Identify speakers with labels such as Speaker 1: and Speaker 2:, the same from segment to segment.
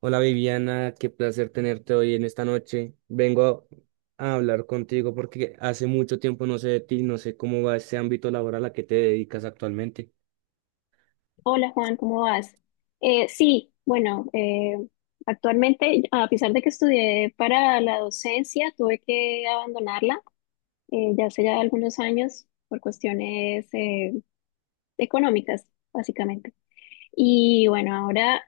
Speaker 1: Hola Viviana, qué placer tenerte hoy en esta noche. Vengo a hablar contigo porque hace mucho tiempo no sé de ti, no sé cómo va ese ámbito laboral a que te dedicas actualmente.
Speaker 2: Hola Juan, ¿cómo vas? Sí, bueno, actualmente, a pesar de que estudié para la docencia, tuve que abandonarla ya hace ya algunos años por cuestiones económicas, básicamente. Y bueno, ahora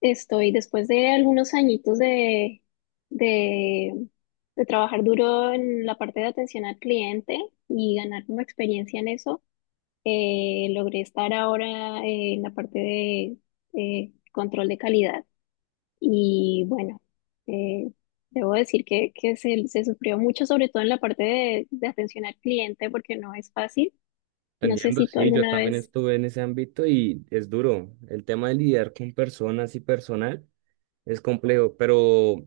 Speaker 2: estoy, después de algunos añitos de, de trabajar duro en la parte de atención al cliente y ganar como experiencia en eso, logré estar ahora en la parte de control de calidad y bueno, eh, debo decir que, se sufrió mucho, sobre todo en la parte de atención al cliente, porque no es fácil.
Speaker 1: Te
Speaker 2: No sé
Speaker 1: entiendo,
Speaker 2: si tú
Speaker 1: sí, yo
Speaker 2: alguna
Speaker 1: también
Speaker 2: vez,
Speaker 1: estuve en ese ámbito y es duro. El tema de lidiar con personas y personal es complejo, pero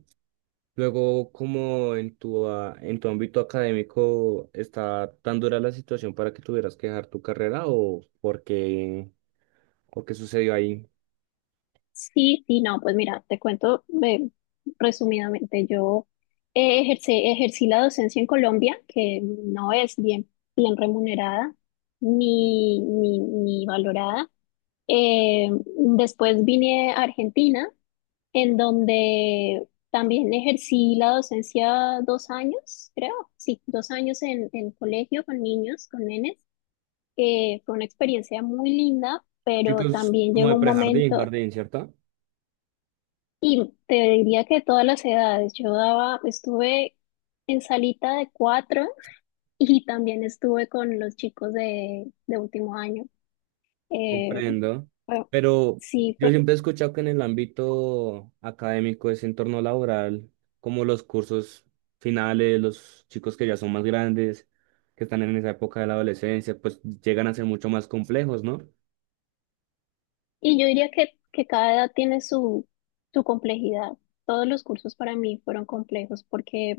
Speaker 1: luego como en tu, en tu ámbito académico está tan dura la situación para que tuvieras que dejar tu carrera o por qué, o qué sucedió ahí.
Speaker 2: sí, sí, no, pues mira, te cuento resumidamente, yo ejercí la docencia en Colombia, que no es bien remunerada ni valorada. Eh, Después vine a Argentina, en donde también ejercí la docencia dos años, creo, sí, dos años en colegio con niños, con nenes. Fue una experiencia muy linda, pero
Speaker 1: Chicos
Speaker 2: también
Speaker 1: como de
Speaker 2: llegó un
Speaker 1: prejardín,
Speaker 2: momento,
Speaker 1: jardín, ¿cierto?
Speaker 2: y te diría que todas las edades, yo daba, estuve en salita de cuatro y también estuve con los chicos de último año. Eh,
Speaker 1: Comprendo.
Speaker 2: fue-
Speaker 1: Pero
Speaker 2: Sí.
Speaker 1: yo siempre he escuchado que en el ámbito académico, ese entorno laboral, como los cursos finales, los chicos que ya son más grandes, que están en esa época de la adolescencia, pues llegan a ser mucho más complejos, ¿no?
Speaker 2: Y yo diría que cada edad tiene su, su complejidad. Todos los cursos para mí fueron complejos porque,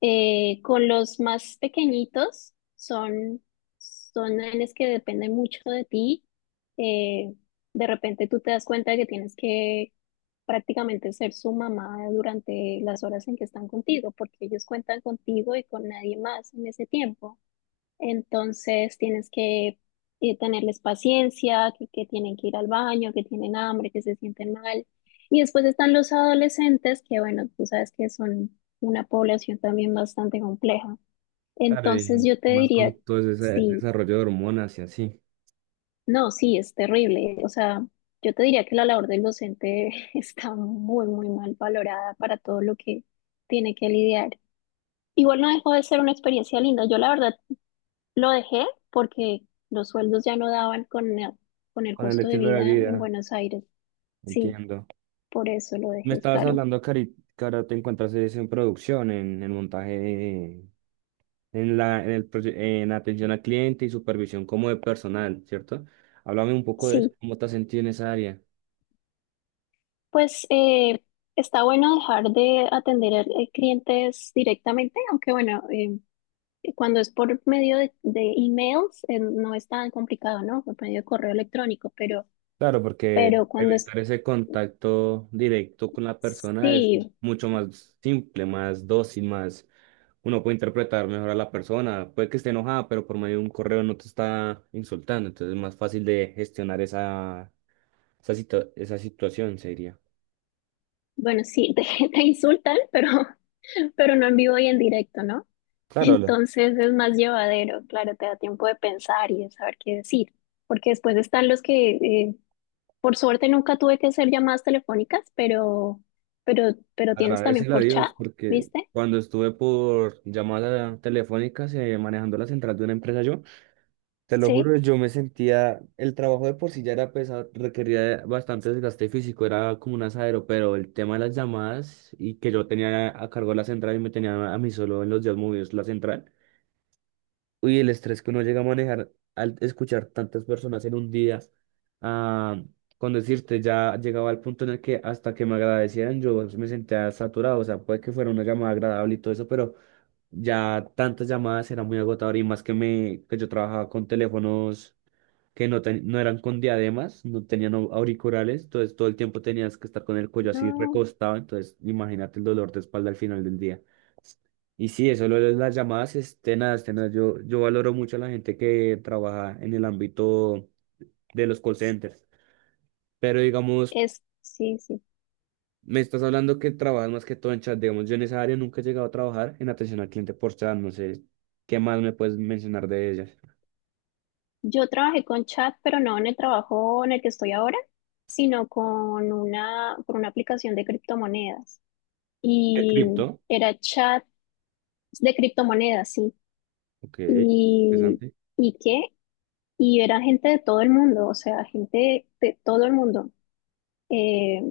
Speaker 2: con los más pequeñitos son, son nenes que dependen mucho de ti. Eh, de repente tú te das cuenta de que tienes que prácticamente ser su mamá durante las horas en que están contigo, porque ellos cuentan contigo y con nadie más en ese tiempo. Entonces tienes que tenerles paciencia, que tienen que ir al baño, que tienen hambre, que se sienten mal. Y después están los adolescentes, que bueno, tú sabes que son una población también bastante compleja.
Speaker 1: Claro,
Speaker 2: Entonces
Speaker 1: y
Speaker 2: yo te
Speaker 1: más
Speaker 2: diría,
Speaker 1: con todo ese
Speaker 2: sí,
Speaker 1: desarrollo de hormonas y así.
Speaker 2: no, sí, es terrible. O sea, yo te diría que la labor del docente está muy, muy mal valorada para todo lo que tiene que lidiar. Igual no dejó de ser una experiencia linda. Yo la verdad lo dejé porque los sueldos ya no daban con el
Speaker 1: Con el
Speaker 2: costo de
Speaker 1: estilo de
Speaker 2: vida en
Speaker 1: vida,
Speaker 2: Buenos Aires. Sí,
Speaker 1: entiendo.
Speaker 2: por eso lo
Speaker 1: Me
Speaker 2: dejé,
Speaker 1: estabas
Speaker 2: claro.
Speaker 1: hablando, Cari, que ahora te encuentras es en producción, en, el montaje en la, en el, en atención al cliente y supervisión como de personal, ¿cierto? Háblame un poco de eso,
Speaker 2: Sí,
Speaker 1: ¿cómo te has sentido en esa área?
Speaker 2: pues está bueno dejar de atender clientes directamente, aunque bueno, cuando es por medio de emails, no es tan complicado, ¿no? Por medio de correo electrónico,
Speaker 1: Claro, porque
Speaker 2: pero cuando es,
Speaker 1: evitar ese contacto directo con la persona es
Speaker 2: sí,
Speaker 1: mucho más simple, más dócil, más... Uno puede interpretar mejor a la persona, puede que esté enojada, pero por medio de un correo no te está insultando, entonces es más fácil de gestionar esa, esa, esa situación, se diría.
Speaker 2: bueno, sí, te insultan, pero no en vivo y en directo, ¿no?
Speaker 1: Claro.
Speaker 2: Entonces es más llevadero, claro, te da tiempo de pensar y de saber qué decir, porque después están los que, por suerte nunca tuve que hacer llamadas telefónicas, pero tienes también
Speaker 1: Agradecerle a
Speaker 2: por chat,
Speaker 1: Dios porque
Speaker 2: ¿viste?
Speaker 1: cuando estuve por llamada telefónicas manejando la central de una empresa yo, te lo
Speaker 2: Sí,
Speaker 1: juro, yo me sentía, el trabajo de por sí ya era pesado, requería de bastante desgaste físico, era como un asadero, pero el tema de las llamadas y que yo tenía a cargo la central y me tenía a mí solo en los días movidos la central. Uy, el estrés que uno llega a manejar al escuchar tantas personas en un día, ah, con decirte, ya llegaba al punto en el que hasta que me agradecieran yo me sentía saturado, o sea, puede que fuera una llamada agradable y todo eso, pero ya tantas llamadas era muy agotador y más que me, que yo trabajaba con teléfonos que no, no eran con diademas, no tenían auriculares, entonces todo el tiempo tenías que estar con el cuello así
Speaker 2: no,
Speaker 1: recostado, entonces imagínate el dolor de espalda al final del día. Y sí, eso lo de las llamadas, este, nada, yo, valoro mucho a la gente que trabaja en el ámbito de los call centers, pero digamos,
Speaker 2: es, sí, sí.
Speaker 1: me estás hablando que trabajas más que todo en chat, digamos, yo en esa área nunca he llegado a trabajar en atención al cliente por chat, no sé, ¿qué más me puedes mencionar de ellas?
Speaker 2: Yo trabajé con chat, pero no en el trabajo en el que estoy ahora, sino con una, por una aplicación de criptomonedas.
Speaker 1: ¿De
Speaker 2: Y
Speaker 1: cripto?
Speaker 2: era chat de criptomonedas, sí.
Speaker 1: Ok,
Speaker 2: Y,
Speaker 1: interesante.
Speaker 2: ¿y qué? Y era gente de todo el mundo, o sea, gente de todo el mundo. Eh,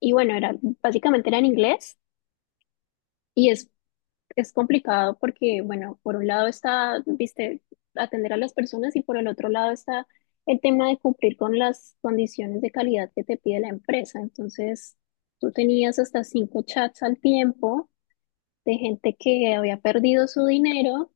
Speaker 2: y bueno, era, básicamente era en inglés y es complicado porque, bueno, por un lado está, viste, atender a las personas, y por el otro lado está el tema de cumplir con las condiciones de calidad que te pide la empresa. Entonces, tú tenías hasta cinco chats al tiempo de gente que había perdido su dinero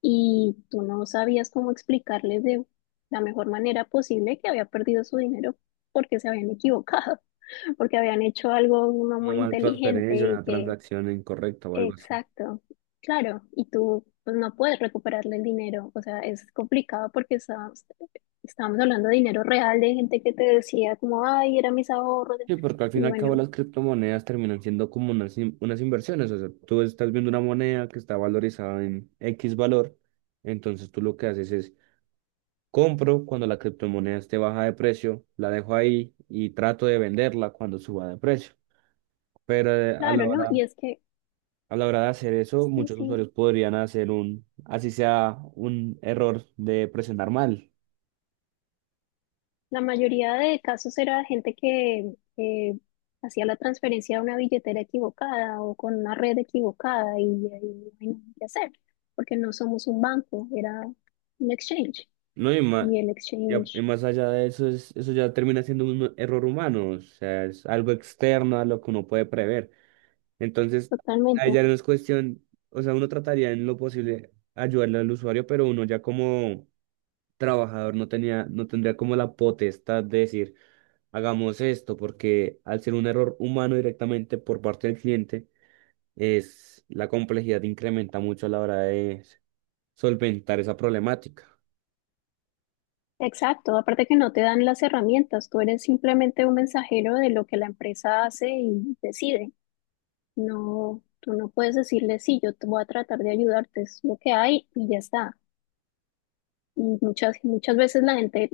Speaker 2: y tú no sabías cómo explicarles de la mejor manera posible que había perdido su dinero porque se habían equivocado, porque habían hecho algo no
Speaker 1: Una
Speaker 2: muy
Speaker 1: mal
Speaker 2: inteligente
Speaker 1: transferencia,
Speaker 2: y
Speaker 1: una
Speaker 2: que,
Speaker 1: transacción incorrecta o algo así.
Speaker 2: exacto, claro, y tú pues no puedes recuperarle el dinero, o sea, es complicado porque estamos, estamos hablando de dinero real, de gente que te decía como, ay, eran mis ahorros,
Speaker 1: Sí, porque al fin
Speaker 2: y
Speaker 1: y al cabo
Speaker 2: bueno,
Speaker 1: las criptomonedas terminan siendo como unas, unas inversiones. O sea, tú estás viendo una moneda que está valorizada en X valor, entonces tú lo que haces es compro cuando la criptomoneda esté baja de precio, la dejo ahí y trato de venderla cuando suba de precio. Pero
Speaker 2: claro, ¿no? Y es que,
Speaker 1: a la hora de hacer eso,
Speaker 2: sí,
Speaker 1: muchos
Speaker 2: sí,
Speaker 1: usuarios podrían hacer un, así sea un error de presionar mal.
Speaker 2: la mayoría de casos era gente que hacía la transferencia a una billetera equivocada o con una red equivocada, y ahí no hay nada que hacer, porque no somos un banco, era un exchange
Speaker 1: No, y más,
Speaker 2: y el
Speaker 1: ya, y
Speaker 2: exchange,
Speaker 1: más allá de eso, eso ya termina siendo un error humano, o sea, es algo externo a lo que uno puede prever. Entonces, ahí ya
Speaker 2: totalmente.
Speaker 1: no es cuestión, o sea, uno trataría en lo posible ayudarle al usuario, pero uno ya como trabajador no tenía, no tendría como la potestad de decir, hagamos esto, porque al ser un error humano directamente por parte del cliente, es la complejidad incrementa mucho a la hora de solventar esa problemática.
Speaker 2: Exacto, aparte que no te dan las herramientas, tú eres simplemente un mensajero de lo que la empresa hace y decide. No, tú no puedes decirle, sí, yo te voy a tratar de ayudarte, es lo que hay y ya está. Y muchas, muchas veces la gente,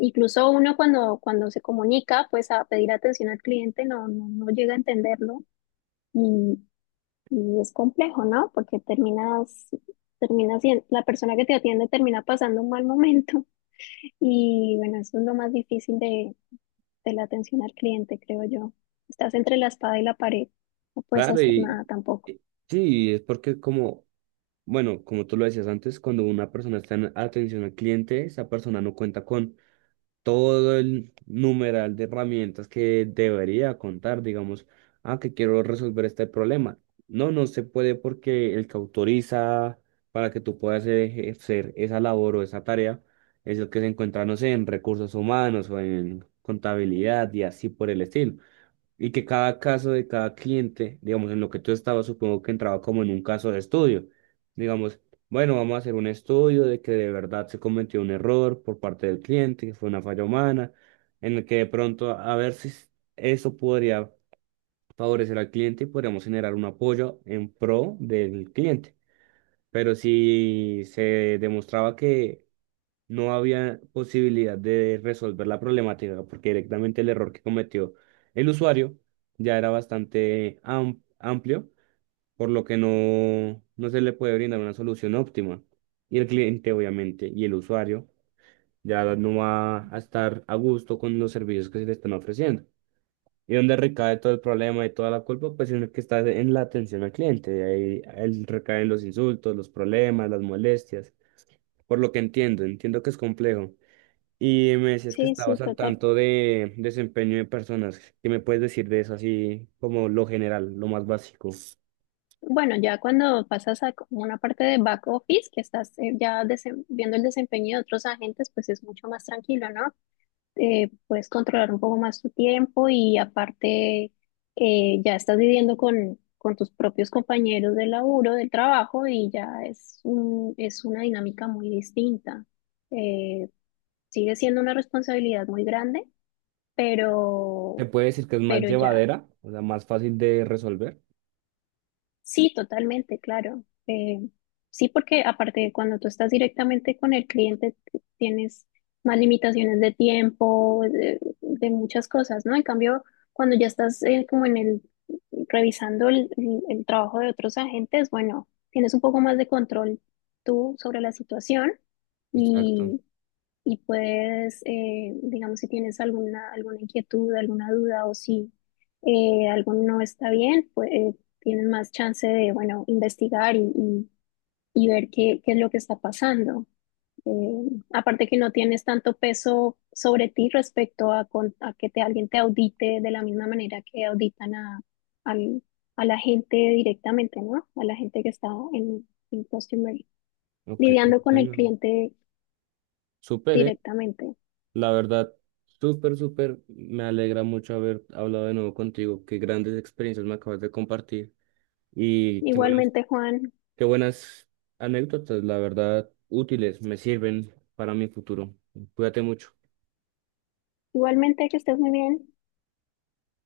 Speaker 2: incluso uno cuando, cuando se comunica, pues a pedir atención al cliente, no llega a entenderlo y, y es complejo, ¿no? Porque terminas, la persona que te atiende termina pasando un mal momento y bueno, eso es lo más difícil de la atención al cliente, creo yo. Estás entre la espada y la pared, no puedes
Speaker 1: Claro,
Speaker 2: hacer nada tampoco.
Speaker 1: y- sí, es porque como, bueno, como tú lo decías antes, cuando una persona está en atención al cliente, esa persona no cuenta con todo el numeral de herramientas que debería contar, digamos, ah, que quiero resolver este problema. No, no se puede porque el que autoriza para que tú puedas ejercer esa labor o esa tarea es el que se encuentra, no sé, en recursos humanos o en contabilidad y así por el estilo y que cada caso de cada cliente, digamos, en lo que tú estabas, supongo que entraba como en un caso de estudio. Digamos, bueno, vamos a hacer un estudio de que de verdad se cometió un error por parte del cliente, que fue una falla humana, en el que de pronto a ver si s- eso podría favorecer al cliente y podríamos generar un apoyo en pro del cliente. Pero si se demostraba que no había posibilidad de resolver la problemática porque directamente el error que cometió el usuario ya era bastante amplio, por lo que no, no se le puede brindar una solución óptima. Y el cliente, obviamente, y el usuario ya no va a estar a gusto con los servicios que se le están ofreciendo. Y donde recae todo el problema y toda la culpa, pues en el que está en la atención al cliente. De ahí él recae en los insultos, los problemas, las molestias. Por lo que entiendo, entiendo que es complejo. Y me decías que
Speaker 2: Sí, sí,
Speaker 1: estabas al
Speaker 2: total.
Speaker 1: tanto de desempeño de personas. ¿Qué me puedes decir de eso así como lo general, lo más básico?
Speaker 2: Bueno, ya cuando pasas a como una parte de back office, que estás ya viendo el desempeño de otros agentes, pues es mucho más tranquilo, ¿no? Puedes controlar un poco más tu tiempo, y aparte ya estás viviendo con tus propios compañeros de laburo, del trabajo, y ya es un, es una dinámica muy distinta. Eh, Sigue siendo una responsabilidad muy grande,
Speaker 1: ¿Te
Speaker 2: pero,
Speaker 1: puede decir que es más
Speaker 2: pero ya.
Speaker 1: llevadera, o sea, más fácil de resolver?
Speaker 2: Sí, totalmente, claro. Sí, porque aparte cuando tú estás directamente con el cliente tienes más limitaciones de tiempo, de muchas cosas, ¿no? En cambio, cuando ya estás como en el revisando el, el trabajo de otros agentes, bueno, tienes un poco más de control tú sobre la situación,
Speaker 1: Exacto.
Speaker 2: y puedes, digamos, si tienes alguna, alguna inquietud, alguna duda, o si algo no está bien, pues tienes más chance de, bueno, investigar y ver qué, qué es lo que está pasando. Eh, Aparte que no tienes tanto peso sobre ti respecto a, a que te, alguien te audite de la misma manera que auditan a, al- a la gente directamente, ¿no? A la gente que está en customer,
Speaker 1: Ok.
Speaker 2: lidiando con el
Speaker 1: Bueno,
Speaker 2: cliente
Speaker 1: súper,
Speaker 2: directamente.
Speaker 1: La verdad, súper, súper. Me alegra mucho haber hablado de nuevo contigo. Qué grandes experiencias me acabas de compartir. Y
Speaker 2: Igualmente, Juan.
Speaker 1: qué buenas anécdotas, la verdad, útiles, me sirven para mi futuro. Cuídate mucho.
Speaker 2: Igualmente, que estés muy bien.